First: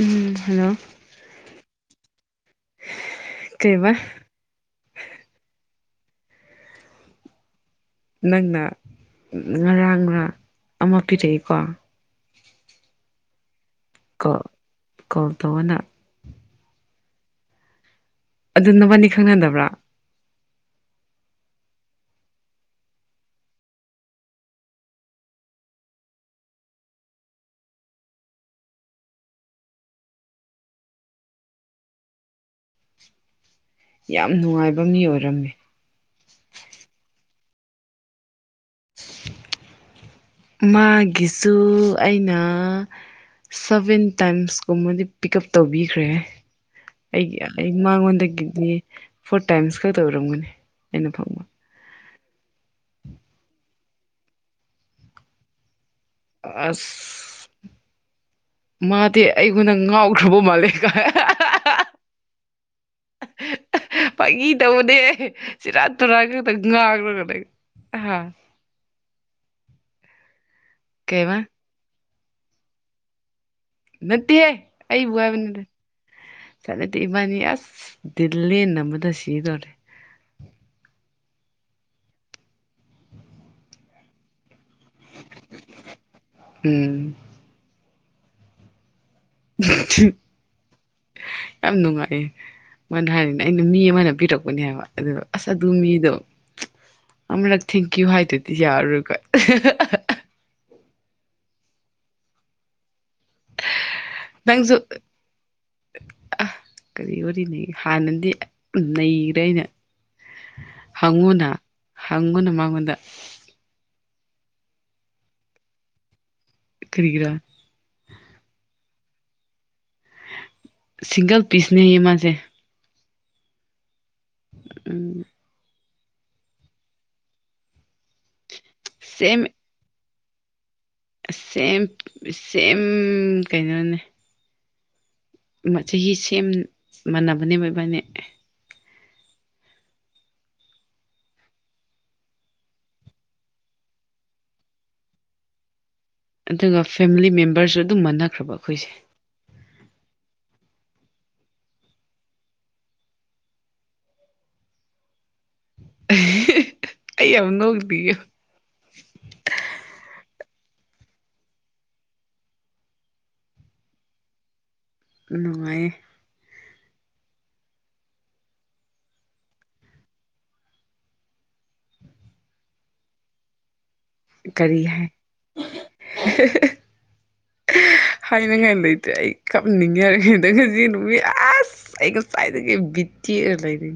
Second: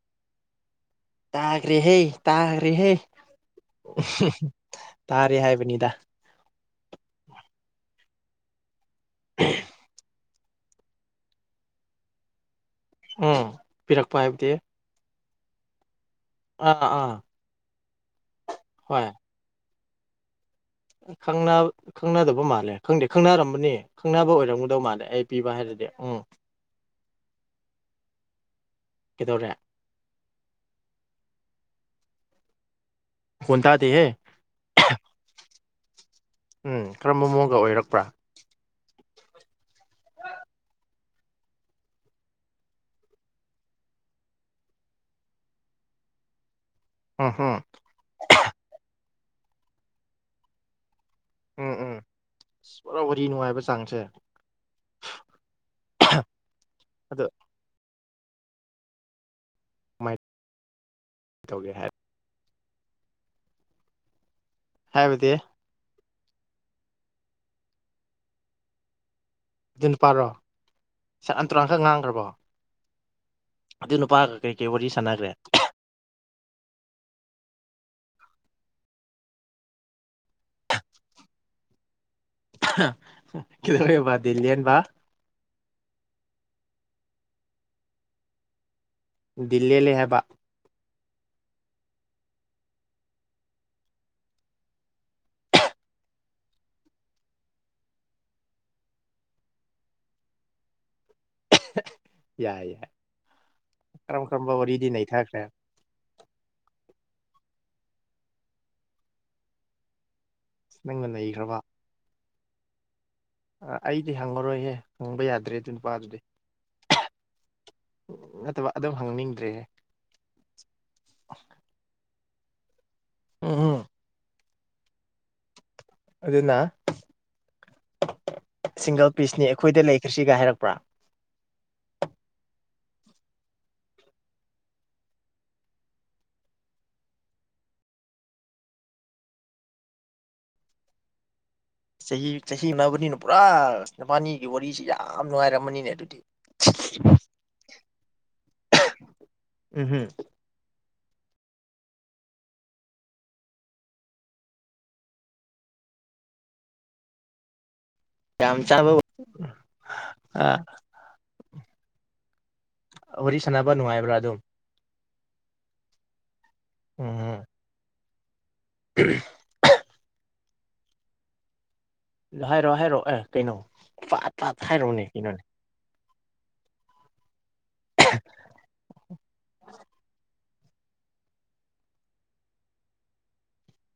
ꯎꯝ hello ꯇꯥꯈ꯭ꯔꯦꯍꯦ ꯇꯥꯈ꯭ꯔꯦꯍꯦ ꯀꯩꯕ ꯇꯥꯔꯦ ꯍꯥꯏꯕꯅꯤꯗ ꯅꯪꯅ ꯉꯔꯥꯡꯅ ꯑꯃ ꯄꯤꯔꯛꯏꯀꯣ ꯎꯝ ꯄꯤꯔꯛꯄ ꯀꯣꯜ ꯍꯥꯏꯕꯗꯤ ꯀꯣꯜ ꯇꯧꯋꯣꯅ ꯑꯥ ꯑꯥ ꯑꯗꯨ ꯍꯣꯏ ꯅꯕꯥꯟꯅꯤ ꯈꯪꯅꯗꯕ꯭ꯔꯥ ꯈꯪꯅ ꯈꯪꯅꯗꯕ ꯃꯥꯜꯂꯦ ꯈꯪꯗꯦ ꯈꯪꯅꯔꯝꯕꯅꯤ ꯈꯪꯅꯕ ꯑꯣꯏꯔꯝꯒꯗꯧ ꯃꯥꯜꯂꯦ ꯑꯩ ꯄꯤꯕ ꯍꯥꯏꯔꯗꯤ ꯎꯝ ꯀꯩꯗꯧꯔꯦ ꯍꯨꯟꯇꯥ ꯌꯥꯝ ꯅꯨꯡꯉꯥꯏꯕ ꯃꯤ ꯑꯣꯏꯔꯝꯃꯤ ꯎꯝ ꯀꯔꯝꯕ ꯃꯑꯣꯡꯒ ꯑꯣꯏꯔꯛꯄ꯭ꯔꯥ ꯃꯥꯒꯤꯁꯨ ꯑꯩꯅ ꯁꯕꯦꯟ ꯇꯥꯏꯝꯁꯀꯨꯝꯕꯗꯤ ꯄꯤꯛ ꯎꯞ ꯇꯧꯕꯤꯈ꯭ꯔꯦ ꯎꯝ ꯑꯩꯒꯤ ꯎꯝ ꯑꯩ ꯃꯉꯣꯟꯗꯒꯤꯗꯤ ꯐꯣꯔ ꯇꯥꯏꯝꯁꯀ ꯇꯧꯔꯝꯒꯅꯤ ꯑꯩꯅ ꯐꯪꯕ ꯎꯝ ꯎꯝ ꯑ ꯄꯨꯔꯥ ꯋꯥꯔꯤ ꯅꯨꯡꯉꯥꯏꯕ ꯆꯥꯡꯁꯦ ꯑꯁ ꯑꯗꯣ ꯃꯥꯇꯤ ꯑꯩꯉꯣꯟꯗ ꯀꯃꯥꯏꯅ ꯉꯥꯎꯈ꯭ꯔꯕ ꯃꯥꯜꯂꯦꯒ ꯑꯍꯑꯍ ꯇꯧꯒꯦ ꯍꯥꯏ ꯄꯪꯒꯤ ꯇꯧꯕꯅꯦ ꯍꯥꯏꯕꯗꯤ ꯁꯤꯔ ꯊꯔꯒꯗ ꯉꯒ ꯍꯥ ꯑꯗꯨ ꯅꯨꯄꯥꯔꯣ ꯆꯥꯛ ꯀꯩꯕ ꯇꯔꯥꯥꯟꯈꯛ ꯉꯥꯡꯈ꯭ꯔꯕꯣ ꯑꯗꯨ ꯅꯨꯄꯥꯒ ꯅꯠꯇꯌꯦ ꯀꯩ ꯀꯩ ꯋꯥꯔꯤ ꯑꯕꯨ ꯁꯥꯟꯅꯈ꯭ꯔꯦ ꯍꯥꯏꯕꯅꯦꯔ ꯆꯠꯂꯗꯤ ꯏꯕꯥꯅꯤ ꯑꯁ ꯗꯤꯜ ꯂꯦꯟꯅꯕꯗ ꯁꯤꯗꯧꯔꯦ ꯀꯗ ꯑꯣꯏꯕꯜꯂꯤꯂꯤꯌꯥꯅꯕ ꯎꯝ ꯗꯤꯜꯂꯤ ꯂꯩ ꯍꯥꯏꯕ ꯌꯥꯝ ꯅꯨꯡꯉꯥꯏꯌꯦ ꯃꯅ ꯍꯥꯏꯅꯤꯅꯦ ꯑꯩꯅ ꯃꯤ ꯑꯃꯅ ꯄꯤꯔꯛꯄꯅꯦ ꯍꯥꯏꯕ ꯑꯗꯨꯗ ꯑꯁ ꯑꯗꯨ ꯃꯤꯗꯣ ꯑꯃꯨꯔꯛ ꯊꯦꯡꯀ꯭ꯌꯨ ꯍꯥꯏꯗꯨꯗꯤ ꯌꯥꯎꯔꯣꯏꯒꯣꯏ ꯌꯥꯏ ꯌꯥꯏ ꯀꯔꯝ ꯀꯔꯝꯕ ꯕ ꯔꯦꯗꯤ ꯅꯩꯅꯊꯈ꯭ꯔꯦ ꯑ ꯀꯔꯤ ꯑꯣꯏꯔꯤꯅꯤ ꯍꯥꯟꯅꯗꯤ ꯅꯩꯈ꯭ꯔꯦ ꯑꯩꯅ ꯅꯪꯅ ꯍꯪꯉꯨꯅ ꯅꯩꯈ꯭ꯔꯕ ꯍꯪꯉꯨꯅ ꯃꯉꯣꯟꯗ ꯑ ꯑꯩꯗꯤ ꯍꯪꯉꯔꯣꯏꯍꯦ ꯍꯪꯕ ꯌꯥꯗ꯭ꯔꯦ ꯑꯗꯨ ꯅꯨꯄꯥꯗꯨꯗꯤ ꯈꯔꯤꯒꯤꯔꯥ ꯅꯠꯇꯕ ꯑꯗꯨꯝ ꯍꯪꯅꯤꯡꯗ꯭ꯔꯦ ꯁꯤꯡꯒꯜ ꯄꯤꯁꯅꯦꯌꯦ ꯃꯥꯖꯦ ꯎꯝ ꯎꯝ ꯎꯝ ꯑꯗꯨꯅ ꯁꯤꯡꯒꯜ ꯁꯦꯝ ꯄꯤꯁꯅꯤ ꯑꯩꯈꯣꯏꯗ ꯂꯩꯈ꯭ꯔꯁꯤꯒ ꯍꯥꯏꯔꯛꯄ꯭ꯔꯥ ꯁꯦꯝ ꯁꯦꯝ ꯀꯩꯅꯣꯅꯦ ꯆꯍꯤ ꯁꯦꯝ ꯃꯅꯕꯅꯦꯕ ꯏꯕꯥꯅꯦ ꯆꯍꯤ ꯆꯍꯤ ꯑꯃꯅꯤꯅ ꯄꯨꯔꯥ ꯅꯨꯄꯥꯅꯤꯒꯤ ꯋꯥꯔꯤꯁꯤ ꯌꯥꯝ ꯅꯨꯡꯉꯥꯏꯔꯃꯅꯤꯅꯦ ꯑꯗꯨꯗꯤ ꯑꯗꯨꯒ ꯐꯦꯃꯤꯂꯤ ꯃꯦꯝꯕꯔꯁꯨ ꯑꯗꯨꯝ ꯃꯥꯟꯅꯈ꯭ꯔꯕ ꯑꯩꯈꯣꯏꯁꯦ ꯎꯝ ꯍꯝ ꯑꯩ ꯌꯥꯝ ꯅꯣꯡ ꯄꯤꯌꯨ ꯌꯥꯝ ꯆꯥꯕ ꯑ ꯋꯥꯔꯤ ꯁꯥꯟꯅꯕ ꯅꯨꯡꯉꯥꯏꯕ꯭ꯔꯥ ꯑꯗꯨꯝ ꯅꯨꯡꯉꯥꯏꯌꯦ ꯑꯣ ꯎ ꯍꯥꯏꯔꯛꯑꯣ ꯍꯥꯏꯔꯛꯑꯣ ꯑꯦ ꯀꯩꯅꯣ ꯐꯥꯠ ꯀꯔꯤ ꯍꯥꯏꯔꯛꯑꯣꯅꯦ ꯍꯥꯏ ꯀꯩꯅꯣꯅꯦ ꯍꯥꯏꯅꯤꯡꯉꯥꯏ ꯂꯩꯇꯦ ꯑꯩ ꯀꯞꯅꯤꯡꯉꯦꯍ ꯅꯁꯨꯖꯤ ꯅꯅꯨꯡꯏ ꯑꯁ ꯑꯩꯒ ꯆꯥꯏꯗꯒꯦ ꯕꯤꯇ ꯑꯣꯏꯔ ꯂꯩꯗꯤ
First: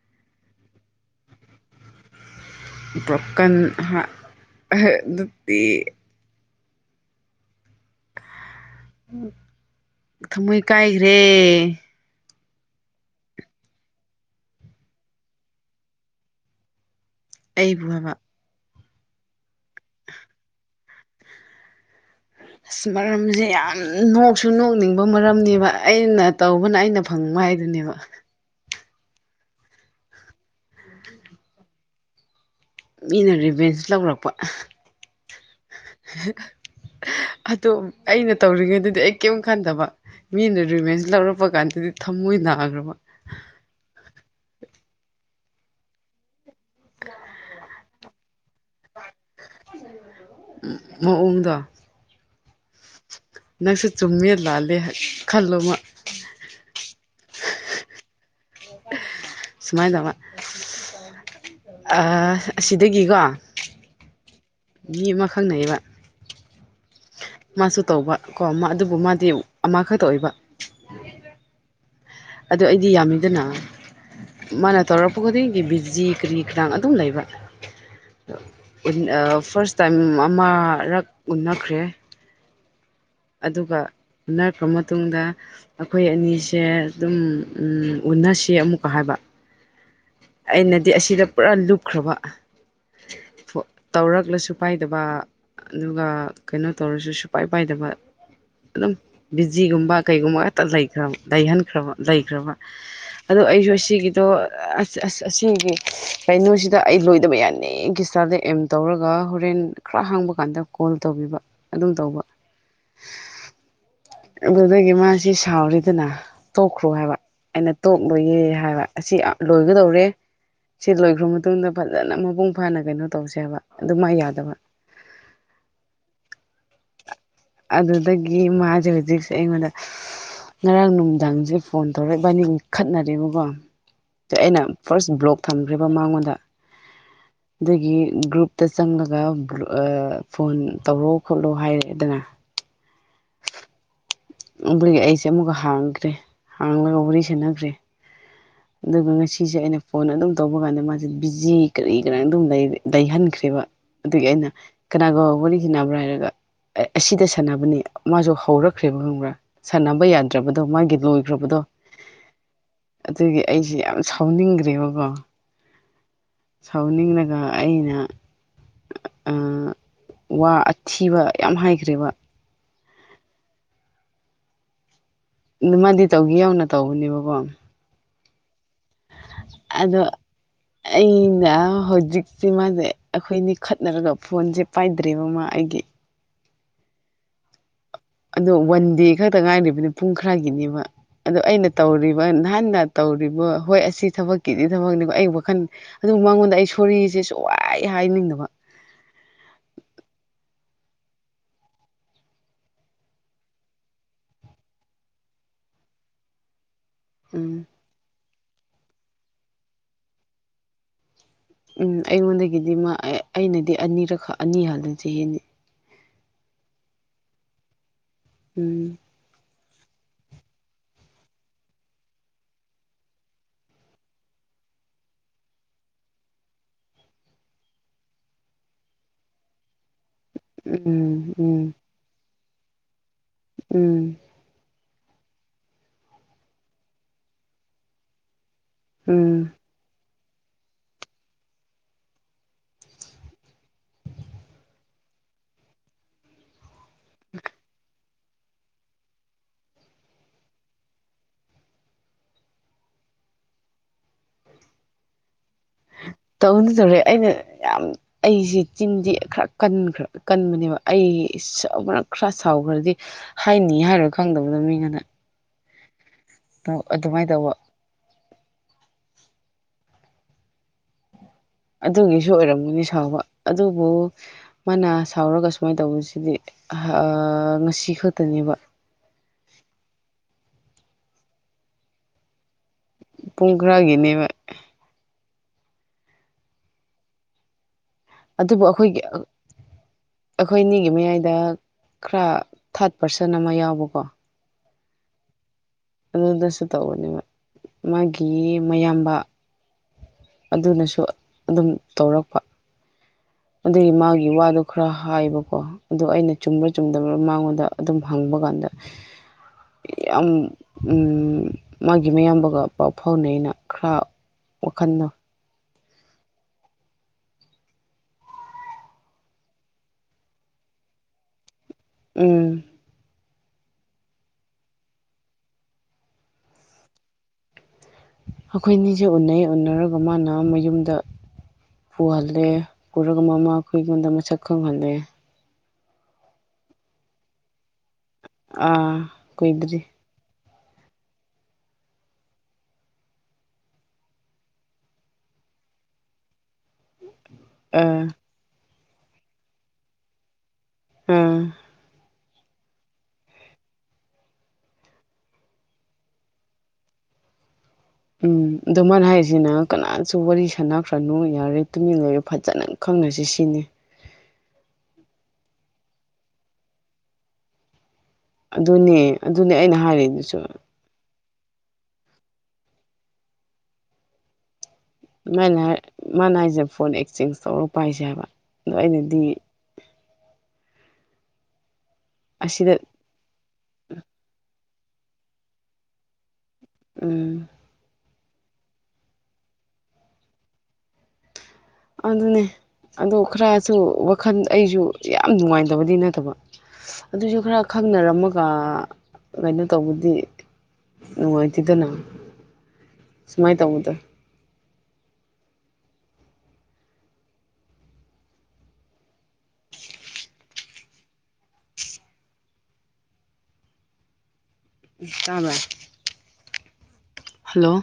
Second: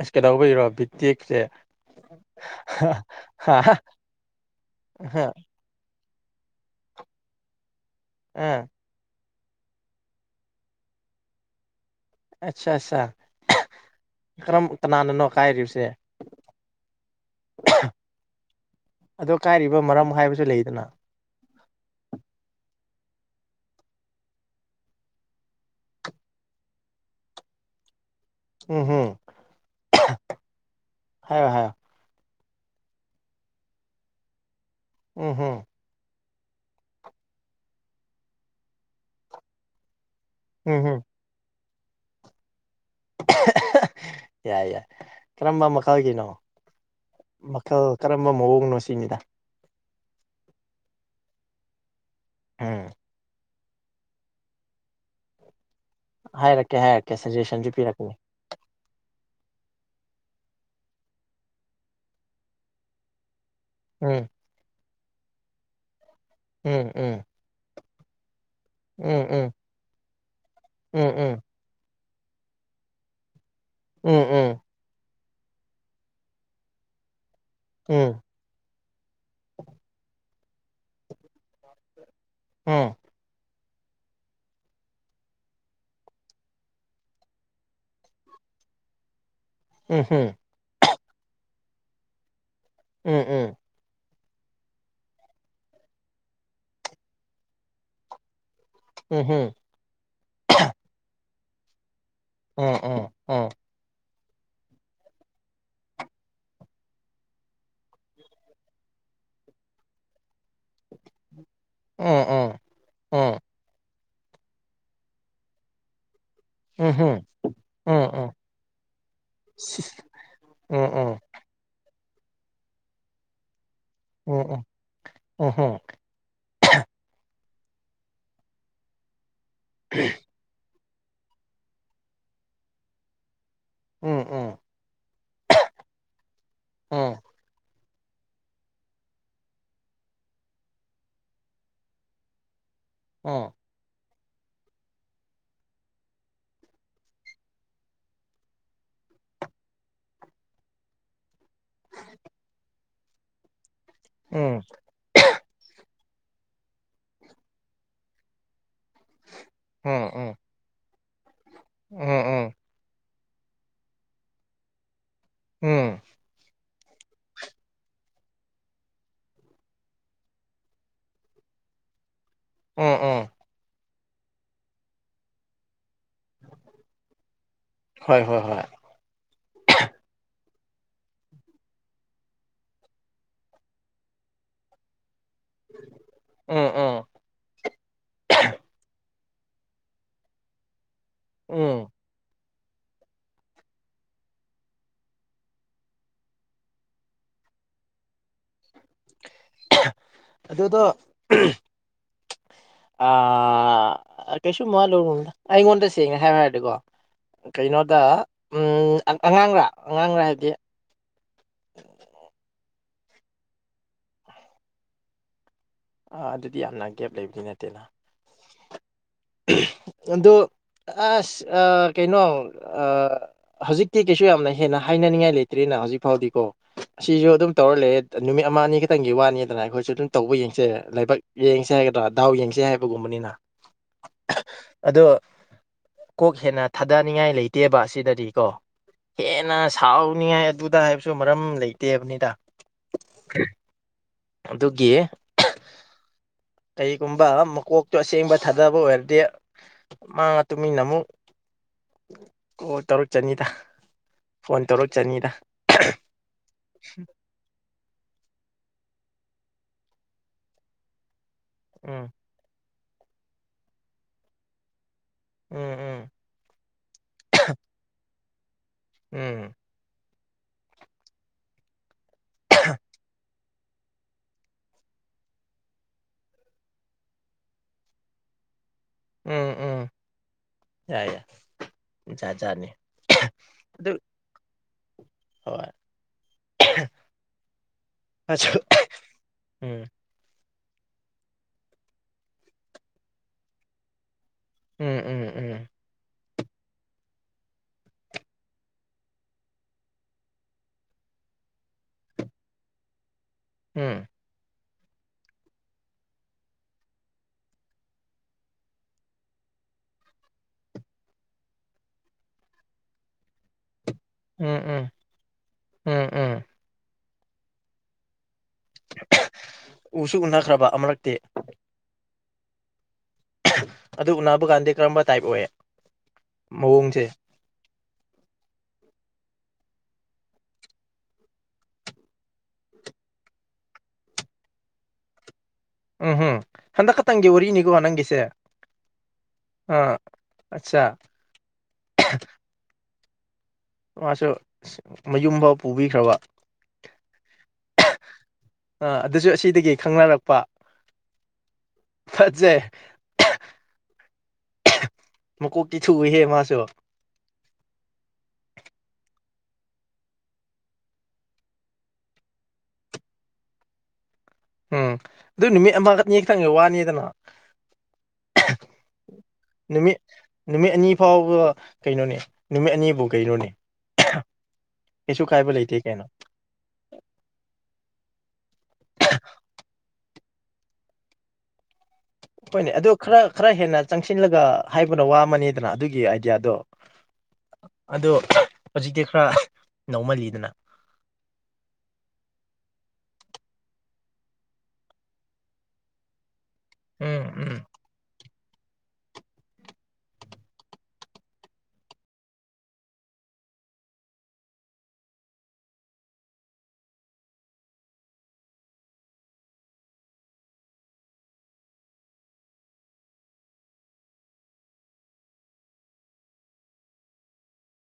ꯑꯁ ꯀꯩꯗꯧꯕꯒꯤꯔꯣ ꯕꯤꯇꯦꯛꯁꯦ ꯄꯣꯀꯟ ꯍꯥꯍ ꯨꯞꯄꯤ ꯎ ꯊꯃꯣꯏ ꯀꯥꯏꯈ꯭ꯔꯦ ꯑꯠꯆꯥ ꯑꯠꯆꯥ ꯀꯔꯝ ꯇꯅꯥꯟꯅꯅꯣ ꯀꯥꯏꯔꯤꯕꯁꯦ ꯑꯩꯕꯨ ꯍꯥꯏꯕ ꯑꯗꯣ ꯀꯥꯏꯔꯤꯕ ꯃꯔꯝ ꯍꯥꯏꯕꯁꯨ ꯂꯩꯗꯅ ꯑꯁ ꯃꯔꯝꯁꯦ ꯌꯥꯝ ꯅꯣꯛꯁꯨ ꯅꯣꯛꯅꯤꯡꯕ ꯃꯔꯝꯅꯦꯕ ꯑꯩꯅ ꯇꯧꯕꯅ ꯑꯩꯅ ꯐꯪꯕ ꯍꯥꯏꯗꯨꯅꯦꯕ ꯎꯝꯝ ꯍꯥꯏꯌꯣ ꯍꯥꯏꯌꯣ ꯃꯤꯅ ꯔꯤꯚꯦꯟꯁ ꯂꯧꯔꯛꯄ ꯑ ꯎꯝꯍꯨꯝ ꯑꯗꯨꯝ ꯑꯩꯅ ꯇꯧꯔꯤꯉꯩꯗꯗꯤ ꯑꯩ ꯀꯩꯝ ꯈꯟꯗꯕ ꯃꯤꯅ ꯎꯝ ꯍꯝ ꯔꯤꯕꯦꯟꯁ ꯂꯧꯔꯛꯄ ꯀꯥꯟꯗꯗꯤ ꯊꯃꯣꯏ ꯅꯥꯈ꯭ꯔꯕ ꯌꯥꯏ ꯌꯥꯏ ꯀꯔꯝꯕ ꯃꯈꯜꯒꯤꯅꯣ ꯃꯈꯜ ꯀꯔꯝꯕ ꯃꯑꯣꯡꯅꯣ ꯁꯤꯅꯤꯗ ꯃꯑꯣꯡꯗ ꯑꯝ ꯅꯪꯁꯨ ꯆꯨꯝꯃꯦ ꯂꯥꯜꯂꯦ ꯍꯦꯠ ꯈꯜꯂꯣꯕ ꯍꯥꯏꯔꯛꯀꯦ ꯍꯥꯏꯔꯛꯀꯦ ꯁꯖꯦꯁꯟꯁꯨ ꯄꯤꯔꯛꯀꯦ ꯁꯨꯃꯥꯏꯅ ꯇꯧꯕ ꯑꯁꯤꯗꯒꯤꯀꯣ ꯎꯝ ꯃꯤ ꯑꯃꯥ ꯈꯪꯅꯕ ꯎꯝ ꯎꯝ ꯃꯥꯁꯨ ꯇꯧꯕ ꯀꯣ ꯃꯥ ꯑꯗꯨꯕꯨ ꯎꯝ ꯃꯥꯗꯤ ꯎꯝ ꯑꯃ ꯈꯛꯇ ꯑꯣꯏꯕ ꯎꯝ ꯎꯝ ꯑꯗꯨ ꯑꯩꯗꯤ ꯌꯥꯝꯃꯤꯗꯅ ꯎꯝ ꯎꯝ ꯃꯥꯅ ꯇꯧꯔꯛꯄ ꯈꯨꯗꯤꯡꯒꯤ ꯕꯤꯖꯤ ꯀꯔꯤ ꯀꯔꯥꯡ ꯑꯗꯨꯝ ꯂꯩꯕ ꯎꯝ ꯎꯟ ꯑ ꯐꯥꯔꯁ ꯇꯥꯏꯝ ꯑꯃꯔꯛ ꯎꯟꯅꯈ꯭ꯔꯦ ꯎꯝ ꯑꯗꯨꯒ ꯎꯅꯔꯛꯄ ꯃꯇꯨꯡꯗ ꯑꯩꯈꯣꯏ ꯑꯅꯤꯁꯦ ꯑꯗꯨꯝ ꯎꯟꯅꯁꯤ ꯑꯃꯨꯛꯀ ꯍꯥꯏꯕ ꯎꯝ ꯍꯨꯝ ꯑꯩꯅꯗꯤ ꯑꯁꯤꯗ ꯄꯨꯔꯥ ꯂꯨꯞꯈ꯭ꯔꯕ ꯎꯝ ꯎꯝ ꯇꯧꯔꯛꯂꯁꯨ ꯄꯥꯏꯗꯕ ꯑꯗꯨꯒ ꯀꯩꯅꯣ ꯇꯧꯔꯁꯨ ꯁꯨꯄꯥꯏ ꯄꯥꯏꯗꯕ ꯑꯗꯨꯝ ꯎꯝꯍꯨꯝ ꯕꯤꯖꯤꯒꯨꯝꯕ ꯀꯩꯒꯨꯝꯕ ꯉꯥꯛꯇ ꯂꯩꯈ꯭ꯔ ꯂꯩꯍꯟꯈ꯭ꯔꯕ ꯂꯩꯈ꯭ꯔꯕ ꯎꯝ ꯎꯝ ꯑꯗꯣ ꯎꯝ ꯑꯩꯁꯨ ꯑꯁꯤꯒꯤꯗꯣ ꯑꯑꯁ ꯁꯦꯁ ꯑꯁꯤꯒꯤ ꯀꯩꯅꯣꯁꯤꯗ ꯑꯩ ꯂꯣꯏꯗꯕ ꯌꯥꯗꯦ ꯒꯤ ꯏꯁꯇꯥꯥꯔꯗ ꯑꯦꯝ ꯇꯧꯔꯒ ꯍꯣꯔꯦꯟ ꯈꯔ ꯍꯥꯡꯕ ꯀꯥꯟꯗ ꯀꯣꯜ ꯇꯧꯕꯤꯕ ꯑꯗꯨꯝ ꯇꯧꯕ ꯎꯥꯝ ꯑꯗꯨꯗꯒꯤ ꯃꯥꯁꯤ ꯁꯥꯎꯔꯤꯗꯅ ꯎꯝ ꯇꯣꯛꯈ꯭ꯔꯣ ꯍꯥꯏꯕ ꯎꯝꯍꯨꯝ ꯑꯩꯅ ꯎꯝ ꯎꯝ ꯇꯣꯛꯂꯣꯏꯌꯦ ꯍꯥꯏꯕ ꯑꯁꯤ ꯑ ꯁꯤꯁ ꯂꯣꯏꯒꯗꯧꯔꯦ ꯎꯝ ꯁꯤ ꯎꯝ ꯂꯣꯏꯈ꯭ꯔꯥ ꯃ ꯇꯨꯡꯗ ꯐꯖꯅ ꯃꯄꯨꯡ ꯐꯥꯅ ꯀꯩꯅꯣ ꯇꯧꯁꯦꯕ ꯑꯣ ꯑꯣ ꯑꯣ ꯍꯣ [inaudible] ꯑꯗꯨꯗꯒꯤ ꯃꯥꯁꯦ ꯍꯧꯖꯤꯛꯁꯦ ꯑꯩꯉꯣꯟꯗ ꯎꯝ [inaudible] ꯉꯔꯥꯡ ꯅꯨꯡꯃꯤꯗꯥꯡꯁꯦ ꯐꯣꯟ ꯇꯧꯔꯛꯏ ꯏꯕꯥꯅꯤ ꯈꯠꯅꯔꯦꯕꯀꯣ ꯎꯝ ꯎꯝ ꯑꯩꯅ ꯐꯥꯔꯁ ꯕ꯭ꯂꯣꯛ ꯊꯝꯈ꯭ꯔꯦꯕ ꯃꯉꯣꯟꯗ ꯎꯝ ꯑꯗꯒꯤ ꯒ꯭ꯔꯨꯞꯇ ꯆꯪꯂꯒ ꯐꯣꯟ ꯇꯧꯔꯣ ꯈꯣꯠꯂꯣ ꯍꯥꯏꯔꯦꯗꯅ ꯎꯝ ꯑꯗꯨꯒꯤ ꯑꯩꯁꯦ ꯑꯃꯨꯛꯀ ꯍꯥꯡꯈ꯭ꯔꯦ ꯍꯥꯡꯂꯒ ꯋꯥꯔꯤ ꯁꯥꯟꯅꯈ꯭ꯔꯦ ꯑꯗꯨꯒ ꯉꯁꯤꯁꯦ ꯑꯩꯅ ꯐꯣꯟ ꯑꯗꯨꯝ ꯇꯧꯕ ꯀꯥꯟꯗ ꯃꯥꯁꯦ ꯕꯤꯖꯤ ꯀꯔꯤ ꯀꯔ ꯑꯗꯨꯝ ꯂꯩꯍꯟꯈ꯭ꯔꯦꯕ ꯑꯗꯒꯤ ꯑꯩꯅ ꯎꯝ ꯀꯅꯥꯒ ꯋꯥꯔꯤ ꯁꯥꯟꯅꯕ꯭ꯔꯥ ꯍꯥꯏꯔꯒ ꯑꯁꯤꯗ ꯁꯥꯟꯅꯕꯅꯤ ꯃꯥꯁꯨ ꯍꯧꯔꯛꯈ꯭ꯔꯦꯕ ꯈꯪꯕ꯭ꯔꯥ ꯁꯥꯟꯅꯕ ꯌꯥꯗ꯭ꯔꯕꯗꯣ ꯃꯥꯒꯤ ꯂꯣꯏꯈ꯭ꯔꯕꯗꯣ ꯎꯝ ꯎꯝ ꯑꯗꯨꯒꯤ ꯑꯩꯁꯤ ꯌꯥꯝ ꯁꯥꯎꯅꯤꯡꯈ꯭ꯔꯦꯕꯀꯣ ꯎꯝ ꯁꯥꯎꯅꯤꯡꯂꯒ ꯑꯩꯅ ꯎꯝ ꯋꯥ ꯑꯊꯤꯕ ꯌꯥꯝ ꯍꯥꯏꯈ꯭ꯔꯦꯕ ꯎꯝ ꯎꯝ ꯑꯗꯨ ꯃꯥꯗꯤ ꯇꯧꯒꯦ ꯌꯧꯅ ꯇꯧꯕꯅꯦꯕꯀꯣ ꯍꯣꯏ ꯍꯣꯏ ꯍꯣꯏ ꯑꯗꯣ ꯑꯩꯅ ꯍꯧꯖꯤꯛꯇꯤ ꯃꯥꯁꯦ ꯑꯩꯈꯣꯏꯅꯤ ꯈꯠꯅꯔꯒ ꯐꯣꯟꯁꯦ ꯄꯥꯏꯗ꯭ꯔꯦꯕ ꯃꯥ ꯑꯩꯒꯤ ꯎꯝ ꯎꯝ ꯑꯗꯣ ꯋꯥꯟ ꯗꯦ ꯈꯛꯇ ꯉꯥꯏꯔꯤꯕꯅꯤ ꯄꯨꯡ ꯈꯥꯏꯒꯤꯅꯦꯕ ꯑꯗꯣ ꯑꯩꯅ ꯎꯝ ꯇꯧꯔꯤꯞ [inaudible] ꯅꯍꯥꯟꯅ ꯇꯧꯔꯤꯕ ꯍꯣꯏ ꯑꯁꯤ ꯊꯕꯛꯀꯤꯗꯤ ꯊꯕꯛꯅꯦꯕ ꯑꯩ ꯋꯥꯈꯟ ꯑꯗꯨ ꯃꯉꯣꯟꯗ ꯑꯩ ꯁꯣꯔꯤꯁꯦ ꯁꯨꯡꯍꯥꯏ ꯍꯥꯏꯅꯤꯡꯗꯕ ꯑꯗꯨ ꯑꯗꯨꯗ ꯑꯥ ꯀꯩꯁꯨꯨ ꯃꯥꯋꯥ ꯂꯧꯔꯨꯅꯨꯗ ꯑꯩꯉꯣꯟꯗ ꯁꯦꯡꯅ ꯍꯥꯌꯨ ꯍꯥꯏꯔꯗꯤꯀꯣ ꯎꯝ ꯀꯩꯅꯣꯗ ꯎꯝ ꯑꯥ ꯑꯉꯥꯡꯔꯥ ꯑꯉꯥꯡꯔꯥ ꯍꯥꯏꯕꯗꯤ ꯎꯝ ꯑꯩꯉꯣꯟꯗꯒꯤꯗꯤ ꯃꯥ ꯑꯩꯅꯗꯤ ꯑꯅꯤꯔꯛ ꯑꯅꯤ ꯍꯥꯜꯂꯁꯤ ꯆꯥꯍꯤ ꯑꯥ ꯑꯗꯨꯗꯤ ꯌꯥꯝꯅ ꯒꯦꯞ ꯂꯩꯕꯗꯤ ꯅꯠꯇꯦꯅ ꯎꯝ ꯑꯗꯨ ꯑꯥꯁ ꯑ ꯀꯩꯅꯣ ꯑ ꯍꯧꯖꯤꯛꯇꯤ ꯀꯩꯁꯨ ꯌꯥꯝꯅ ꯍꯦꯟꯅ ꯍꯥꯏꯅꯅꯤꯡꯉꯥꯏ ꯂꯩꯇ꯭ꯔꯤꯅ ꯍꯧꯖꯤꯛ ꯐꯥꯎꯗꯤꯀꯣ ꯑꯁꯤꯁꯨ ꯑꯗꯨꯝ ꯇꯧꯔ ꯂꯩ ꯅꯨꯃꯤꯠ ꯑꯃ ꯑꯅꯤ ꯈꯤꯇꯪꯒꯤ ꯋꯥꯅꯤꯗꯅ ꯑꯩꯈꯣꯏꯁꯨ ꯑꯗꯨꯝ ꯇꯧꯕ ꯌꯦꯡꯁꯦ ꯂꯥꯏꯕꯛ ꯎꯝ ꯎꯝ ꯌꯦꯡꯁꯦ ꯍꯥꯏꯒꯗ꯭ꯔꯥ ꯗꯥꯎ ꯌꯦꯡꯁꯦ ꯍꯥꯏꯕꯒꯨꯝꯕꯅꯤꯅ ꯎꯝ ꯑꯗꯣ ꯀꯣꯛ ꯍꯦꯟꯅ ꯊꯥꯗꯅꯤꯡꯉꯥꯏ ꯂꯩꯇꯦꯕ ꯑꯁꯤꯗꯗꯤ ꯀꯣ ꯎꯝ ꯍꯦꯟꯅ ꯁꯥꯎꯅꯤꯡꯉꯥꯏ ꯑꯗꯨꯗ ꯍꯥꯏꯕꯁꯨ ꯃꯔꯝ ꯂꯩꯇꯦꯕꯅꯤꯗ ꯑꯗꯨꯒꯤ ꯀꯔꯤꯒꯨꯝꯕ ꯃꯀꯣꯛꯇꯣ ꯑꯁꯦꯡꯕ ꯊꯥꯗꯕ ꯑꯣꯏꯔꯗꯤ ꯃꯥ ꯇꯨꯃꯤꯟꯅ ꯑꯃꯨꯛ ꯀꯣꯜ ꯇꯧꯔꯛꯆꯅꯤꯗ ꯐꯣꯟ ꯇꯧꯔꯛꯆꯅꯤꯗ ꯇꯧꯅ ꯇꯧꯔꯦ ꯑꯩꯅ ꯌꯥꯝ ꯑꯩꯁꯦ ꯆꯤꯟꯗꯤ ꯈꯔ ꯀꯟꯈ꯭ꯔ ꯀꯟꯕꯅꯦꯕ ꯑꯩ ꯎꯝ ꯈꯔ ꯁꯥꯎꯈ꯭ꯔꯗꯤ ꯍꯥꯏꯅꯤ ꯍꯥꯏꯔꯣ ꯈꯪꯗꯕꯗꫭ ꯃꯤꯒꯅ ꯎꯝ ꯎꯝ ꯑꯗꯨꯃꯥꯏꯅ ꯇꯧꯕ ꯎꯝ ꯑꯗꯨꯒꯤꯁꯨ ꯑꯣꯏꯔꯝꯒꯅꯤ ꯁꯥꯎꯕ ꯑꯗꯨꯕꯨ ꯃꯥꯅ ꯁꯥꯎꯔꯒ ꯁꯨꯃꯥꯏꯅ ꯇꯧꯕꯁꯤꯗꯤ ꯉꯁꯤ ꯈꯛꯇꯅꯦꯕ ꯎꯝ ꯎꯝ ꯌꯥꯏ ꯌꯥꯏ ꯖꯥꯠꯖꯥꯠꯅꯤ ꯄꯨꯡ ꯈꯔꯒꯤꯅꯦꯕ ꯍꯣꯏ ꯑꯁꯨ ꯎꯝ ꯑꯩꯈꯣꯏ ꯑꯅꯤꯒꯤ ꯃꯌꯥꯏꯗ ꯈꯔ ꯊꯥꯔꯠ ꯄꯥꯔꯁꯟ ꯑꯃ ꯌꯥꯎꯕꯀꯣ ꯎꯝ ꯎꯝ ꯎꯝ ꯑꯗꯨꯗꯁꯨ ꯇꯧꯕꯅꯦꯕ ꯃꯥꯒꯤ ꯃꯌꯥꯝꯕ ꯑꯗꯨꯅꯁꯨ ꯑꯗꯨꯝ ꯇꯧꯔꯛꯄ ꯑꯗꯨꯗ ꯎꯝ ꯃꯥ ꯒꯤ ꯋꯥꯗꯣ ꯈꯔ ꯍꯥꯏꯕꯀꯣ ꯑꯗꯨ ꯑꯩꯅ ꯆꯨꯝꯕ꯭ꯔꯥ ꯆꯨꯝꯗꯕꯔꯥ ꯃꯉꯣꯟꯗ ꯑꯗꯨꯝ ꯍꯪꯕ ꯀꯥꯟꯗ [unintelligible] ꯌꯥꯝ ꯃꯥꯒꯤ ꯃꯌꯥꯝꯕꯒ ꯄꯥꯎ ꯐꯥꯎꯅꯩꯅ ꯈꯔ ꯎꯝ ꯎꯝ ꯋꯥꯈꯜꯗꯣ ꯎꯝ ꯎꯝ ꯎꯁꯨ ꯎꯅꯈ꯭ꯔꯕ ꯑꯃꯔꯛꯇꯤ ꯎꯝ ꯑꯗꯨ ꯎꯅꯕ ꯀꯥꯟꯗꯤ ꯀꯔꯝꯕ ꯇꯥꯏꯞ ꯑꯣꯏ ꯃꯑꯣꯡꯁꯦ ꯑꯩꯈꯣꯏ ꯑꯅꯤꯁꯦ ꯎꯅꯩ ꯎꯅꯔꯒ ꯃꯥꯅ ꯃꯌꯨꯝꯗ ꯄꯨꯍꯜꯂꯦ ꯄꯨꯔꯒ ꯃꯃꯥ ꯈꯣꯏ ꯑꯩꯉꯣꯟꯗ ꯃꯁꯛ ꯈꯪꯍꯜꯂꯦ ꯎꯝ ꯍꯨꯝ ꯍꯟꯗꯛ ꯈꯛꯇꯪꯒꯤ ꯋꯥꯔꯤꯅꯤꯀꯣ ꯅꯪꯒꯤꯁꯦ ꯑꯥ ꯀꯨꯏꯗ꯭ꯔꯤ ꯑꯆꯥ ꯃꯥꯁꯨ ꯃꯌꯨꯝ ꯐꯥꯎ ꯄꯨꯕꯤꯈ꯭ꯔꯕ ꯑ ꯑꯥ ꯑꯗꯨꯁꯨ ꯑꯁꯤꯗꯒꯤ ꯈꯪꯅꯔꯛꯄ ꯎꯝ ꯐꯖꯩ [unintelligible] ꯃꯀꯣꯛꯇꯤ ꯊꯨꯍꯦ ꯃꯥꯁꯨ ꯎꯝ ꯑꯗꯣ ꯃꯥꯅ ꯍꯥꯏꯔꯤꯖꯤꯅ ꯀꯅꯥꯁꯨ ꯋꯥꯔꯤ ꯁꯥꯟꯅꯈ꯭ꯔꯅꯨ ꯌꯥꯔꯦ ꯇꯨꯃꯤꯟ ꯂꯩꯔ‌ꯣ ꯐꯖꯅ ꯈꯪꯅꯁꯤ ꯁꯤꯅꯤ ꯎꯝ ꯑꯗꯨ ꯅꯨꯃꯤꯠ ꯑꯃ ꯑꯅꯤ ꯈꯛꯇꯪꯒꯤ ꯋꯥꯅꯤꯗꯅ ꯑꯗꯨꯅꯦ ꯑꯗꯨꯅꯦ ꯑꯩꯅ ꯅꯨꯃꯤꯠ ꯍꯥꯏꯔꯤꯗꯨꯁꯨ ꯅꯨꯃꯤꯠ ꯑꯅꯤ ꯐꯥꯎꯕ ꯀꯩꯅꯣꯅꯦ ꯅꯨꯃꯤꯠ ꯑꯅꯤꯕꯨ ꯀꯩꯅꯣꯅꯦ ꯀꯩꯁꯨ ꯀꯥꯏꯕ ꯂꯩꯇꯦ ꯃꯥꯅ ꯀꯩꯅꯣ ꯃꯥꯅ ꯍꯥꯏꯖ‌ꯦ ꯐꯣꯟ ꯑꯦꯛꯆꯦꯟꯖ ꯇꯧꯔ ꯄꯥꯏꯁꯦ ꯍꯥꯏꯕ ꯑꯗꯣ ꯑꯩꯅꯗꯤ ꯍꯣꯏꯅꯦ ꯑꯁꯤꯗ ꯑꯗꯨ ꯈꯔ ꯈꯔ ꯍꯦꯟꯅ ꯆꯪꯁꯤꯜꯂꯒ ꯍꯥꯏꯕꯅ ꯋꯥ ꯑꯃꯅꯦꯗꯅ ꯑꯗꯨꯒꯤ ꯑꯥꯏꯗꯤꯌꯥꯗꯣ ꯎꯝ ꯑꯗꯣ ꯍꯧꯖꯤꯛꯇꯤ ꯈꯔ ꯅꯧꯃꯜꯂꯤꯗꯅ ꯑꯗꯨꯅꯦ ꯑꯗꯣ ꯈꯔꯁꯨ ꯋꯥꯈꯜ ꯑꯩꯁꯨ ꯌꯥꯝ ꯅꯨꯡꯉꯥꯏꯇꯕꯗꯤ ꯅꯠꯇꯕ ꯎꯝ ꯑꯗꯨꯏꯁꯨ ꯎꯝ ꯈꯔ ꯈꯪꯅꯔꯝꯃ ꯒ ꯀꯩꯅꯣ ꯇꯧꯕꯗꯤ ꯅꯨꯡꯉꯥꯏꯇꯦꯗꯅ ꯁꯨꯃꯥꯏ ꯇꯧꯕꯗ‌ꯣ ꯇꯥꯕꯔ‌ꯥ ꯍꯜꯂꯣ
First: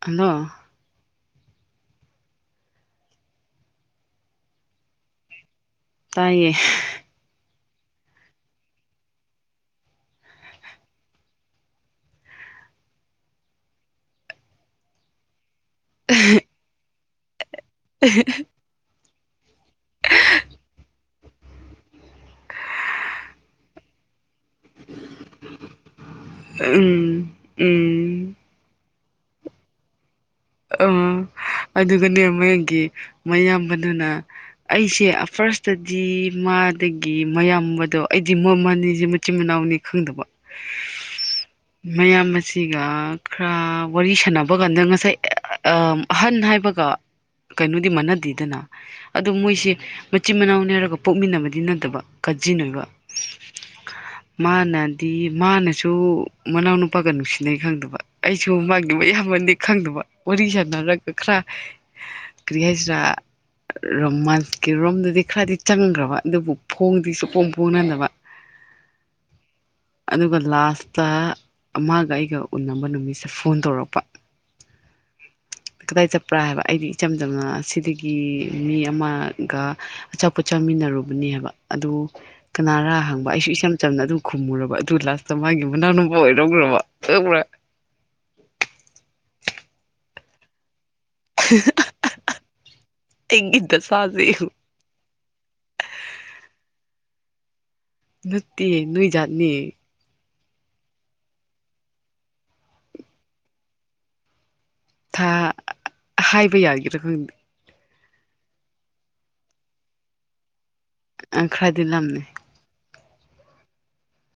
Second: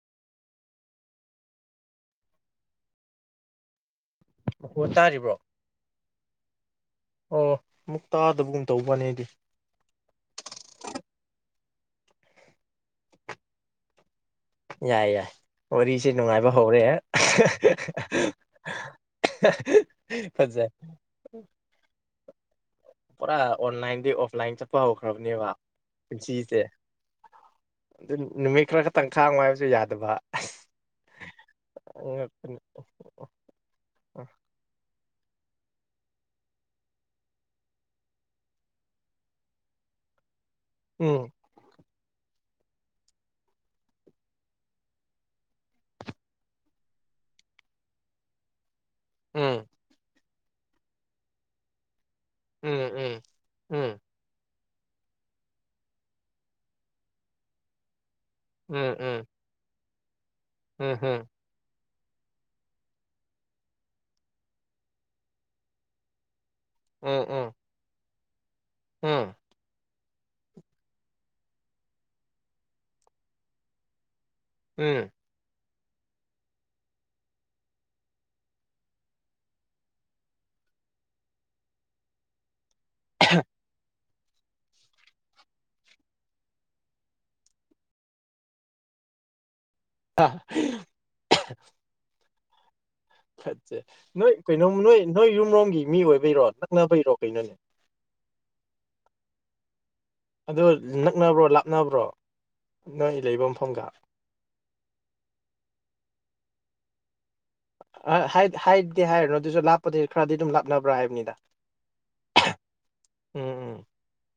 ꯍꯜꯂꯣ ꯃꯈꯣꯟ ꯇꯥꯔꯤꯕ꯭ꯔꯣ ꯇꯥꯏꯌꯦ ꯑꯣ ꯃꯨꯛ ꯇꯥꯗꯕꯒꯨꯝ ꯇꯧꯕꯅꯦꯗꯤ ꯌꯥꯏ ꯌꯥꯏ ꯋꯥꯔꯤꯁꯦ ꯅꯨꯡꯉꯥꯏꯕ ꯍꯧꯔꯛꯑꯦ [unintelligible] ꯐꯠꯖꯩ ꯄꯨꯔꯥ ꯑꯣꯟꯂꯥꯏꯟꯗꯩ ꯑꯣꯐꯂꯥꯏꯟ ꯆꯠ ꯄꯥ ꯍꯧꯈ꯭ꯔꯕꯅꯦꯕ ꯄꯨꯟꯁꯤꯁꯦ ꯎꯝ ꯑꯗꯨ ꯎꯝ ꯅꯨꯃꯤꯠ ꯈꯔ ꯈꯛꯇꯪ ꯈꯥꯡꯉ‌ꯣ ꯍꯥꯏꯕꯁꯨ ꯌꯥꯗꯕ ꯑꯣ ꯑꯗꯨꯒꯅꯦ ꯉꯛꯄꯅꯤ ꯃꯣꯏꯒꯤ ꯃꯌꯥꯝꯕꯗꯨꯅ ꯑꯩꯁꯦ ꯐꯥꯔꯁꯇꯗꯤ ꯃꯥꯗꯒꯤ ꯃꯌꯥꯝꯕꯗꯣ ꯑꯩꯗꯤ ꯃꯃꯟꯅꯤꯁꯦ ꯃꯆꯤꯟ ꯃꯅꯥꯎꯅꯤ ꯈꯪꯗꯕ ꯑꯣ ꯃꯌꯥꯝꯕꯁꯤꯒ ꯈꯔ ꯋꯥꯔꯤ ꯁꯥꯟꯅꯕ ꯀꯥꯟꯗ ꯉꯁꯥꯏ ꯑꯍꯟ ꯍꯥꯏꯕꯒ ꯀꯩꯅꯣꯗꯤ ꯃꯥꯟꯅꯗꯦꯗꯅ ꯑꯗꯨ ꯎꯝ ꯃꯣꯏꯁꯦ ꯃ ꯆꯤꯟ ꯃꯅꯥꯎꯅꯦ ꯍꯥꯏꯔꯒ ꯄꯣꯛꯃꯤꯟꯅꯕꯗꯤ ꯅꯠꯇꯕ ꯀꯥꯖꯤꯟ ꯎꯝ ꯑꯣꯏꯕ ꯎꯝ ꯎꯝ ꯃꯥꯅꯗꯤ ꯃꯥꯅꯁꯨ ꯃꯅꯥꯎꯅꯨꯄꯥꯒ ꯅꯨꯡꯁꯤꯅꯩ ꯈꯪꯗꯕ ꯑꯩꯁꯨ ꯎꯝ ꯎꯝ ꯃꯥꯡꯅꯤꯡꯕ ꯎꯝ ꯌꯥꯝꯃꯟꯗꯦ ꯈꯪꯗꯕ ꯋꯥꯔꯤ ꯎꯝ ꯁꯥꯟꯅꯔꯒ ꯈꯔ ꯀꯔꯤ ꯍꯥꯏꯁꯤꯔꯥ ꯔꯣꯃꯥꯟꯁꯀꯤ ꯔꯣꯝꯗꯗꯤ ꯈꯔꯗꯤ ꯆꯪꯈ꯭ꯔꯕ ꯑꯗꯨꯕꯨ ꯐꯣꯡꯗꯤꯁꯨꯨ ꯐꯣꯡ ꯐꯣꯡꯅꯅꯕ ꯑꯥ ꯑꯗꯨꯒ ꯂꯥꯁꯇ ꯑꯃꯒ ꯑꯩꯒ ꯎꯅꯕ ꯅꯨꯃꯤꯠꯁꯦ ꯐꯣꯟ ꯇꯧꯔꯛꯄ ꯎꯝ ꯀꯗꯥꯏ ꯆꯠꯄ꯭ꯔꯥ ꯍꯥꯏꯕ ꯑꯩꯗꯤ ꯏꯆꯝ ꯆꯝꯅ ꯑꯁꯤꯗꯒꯤ ꯃꯤ ꯑꯃꯒ ꯑꯆꯥꯄꯣꯠ ꯆꯥꯃꯤꯟꯅꯔꯨꯕꯅꯦꯕ ꯑꯗꯨ ꯀꯅꯥꯔꯥ ꯍꯪꯕ ꯑꯩꯁꯨ ꯏꯆꯝ ꯆꯝꯅ ꯑꯗꯨ ꯈꯨꯝꯃꯨꯔꯕ ꯑꯗꯨ ꯂꯥꯁꯇ ꯃꯥꯒꯤ ꯃꯅꯥꯎꯅꯨꯄꯥ ꯑꯣꯏꯔꯧꯈ꯭ꯔꯕ ꯑꯥ [unintelligible] ꯑꯩꯒꯤ ꯑꯠꯁꯦ ꯗꯁꯥꯁꯦ ꯅꯣꯏ ꯌꯦꯡꯉꯨ ꯀꯩꯅꯣꯝ ꯅꯣꯏ ꯅꯣꯏ ꯌꯨꯝꯔꯣꯝꯒꯤ ꯃꯤ ꯑꯣꯏꯕꯩꯔꯣ ꯅꯛꯅꯕꯩꯔꯣ ꯀꯩꯅꯣꯅꯦ ꯅꯨꯠꯇꯦ ꯅꯣꯏꯖꯥꯠꯅꯤ ꯑꯗꯨ ꯅꯛꯅꯕ꯭ꯔꯣ ꯂꯥꯞꯅꯕ꯭ꯔꯣ ꯅꯣꯏ ꯂꯩꯕ ꯃꯐꯝꯒ ꯊꯥ ꯍꯥꯏꯕ ꯌꯥꯒꯔꯒꯗꯤ ꯑ ꯍꯥꯏꯗꯤ ꯍꯥꯏꯔꯅꯨ ꯑꯗꯨꯁꯨ ꯂꯥꯞꯄꯗꯤ ꯈꯔꯗꯤ ꯑꯗꯨꯝ ꯂꯞꯅꯕ꯭ꯔꯥ ꯍꯥꯏꯕꯅꯤꯅ ꯑ ꯈ꯭ꯔꯥꯏꯗꯤ ꯂꯝꯂꯝꯅꯤ ꯎꯝ ꯎꯝ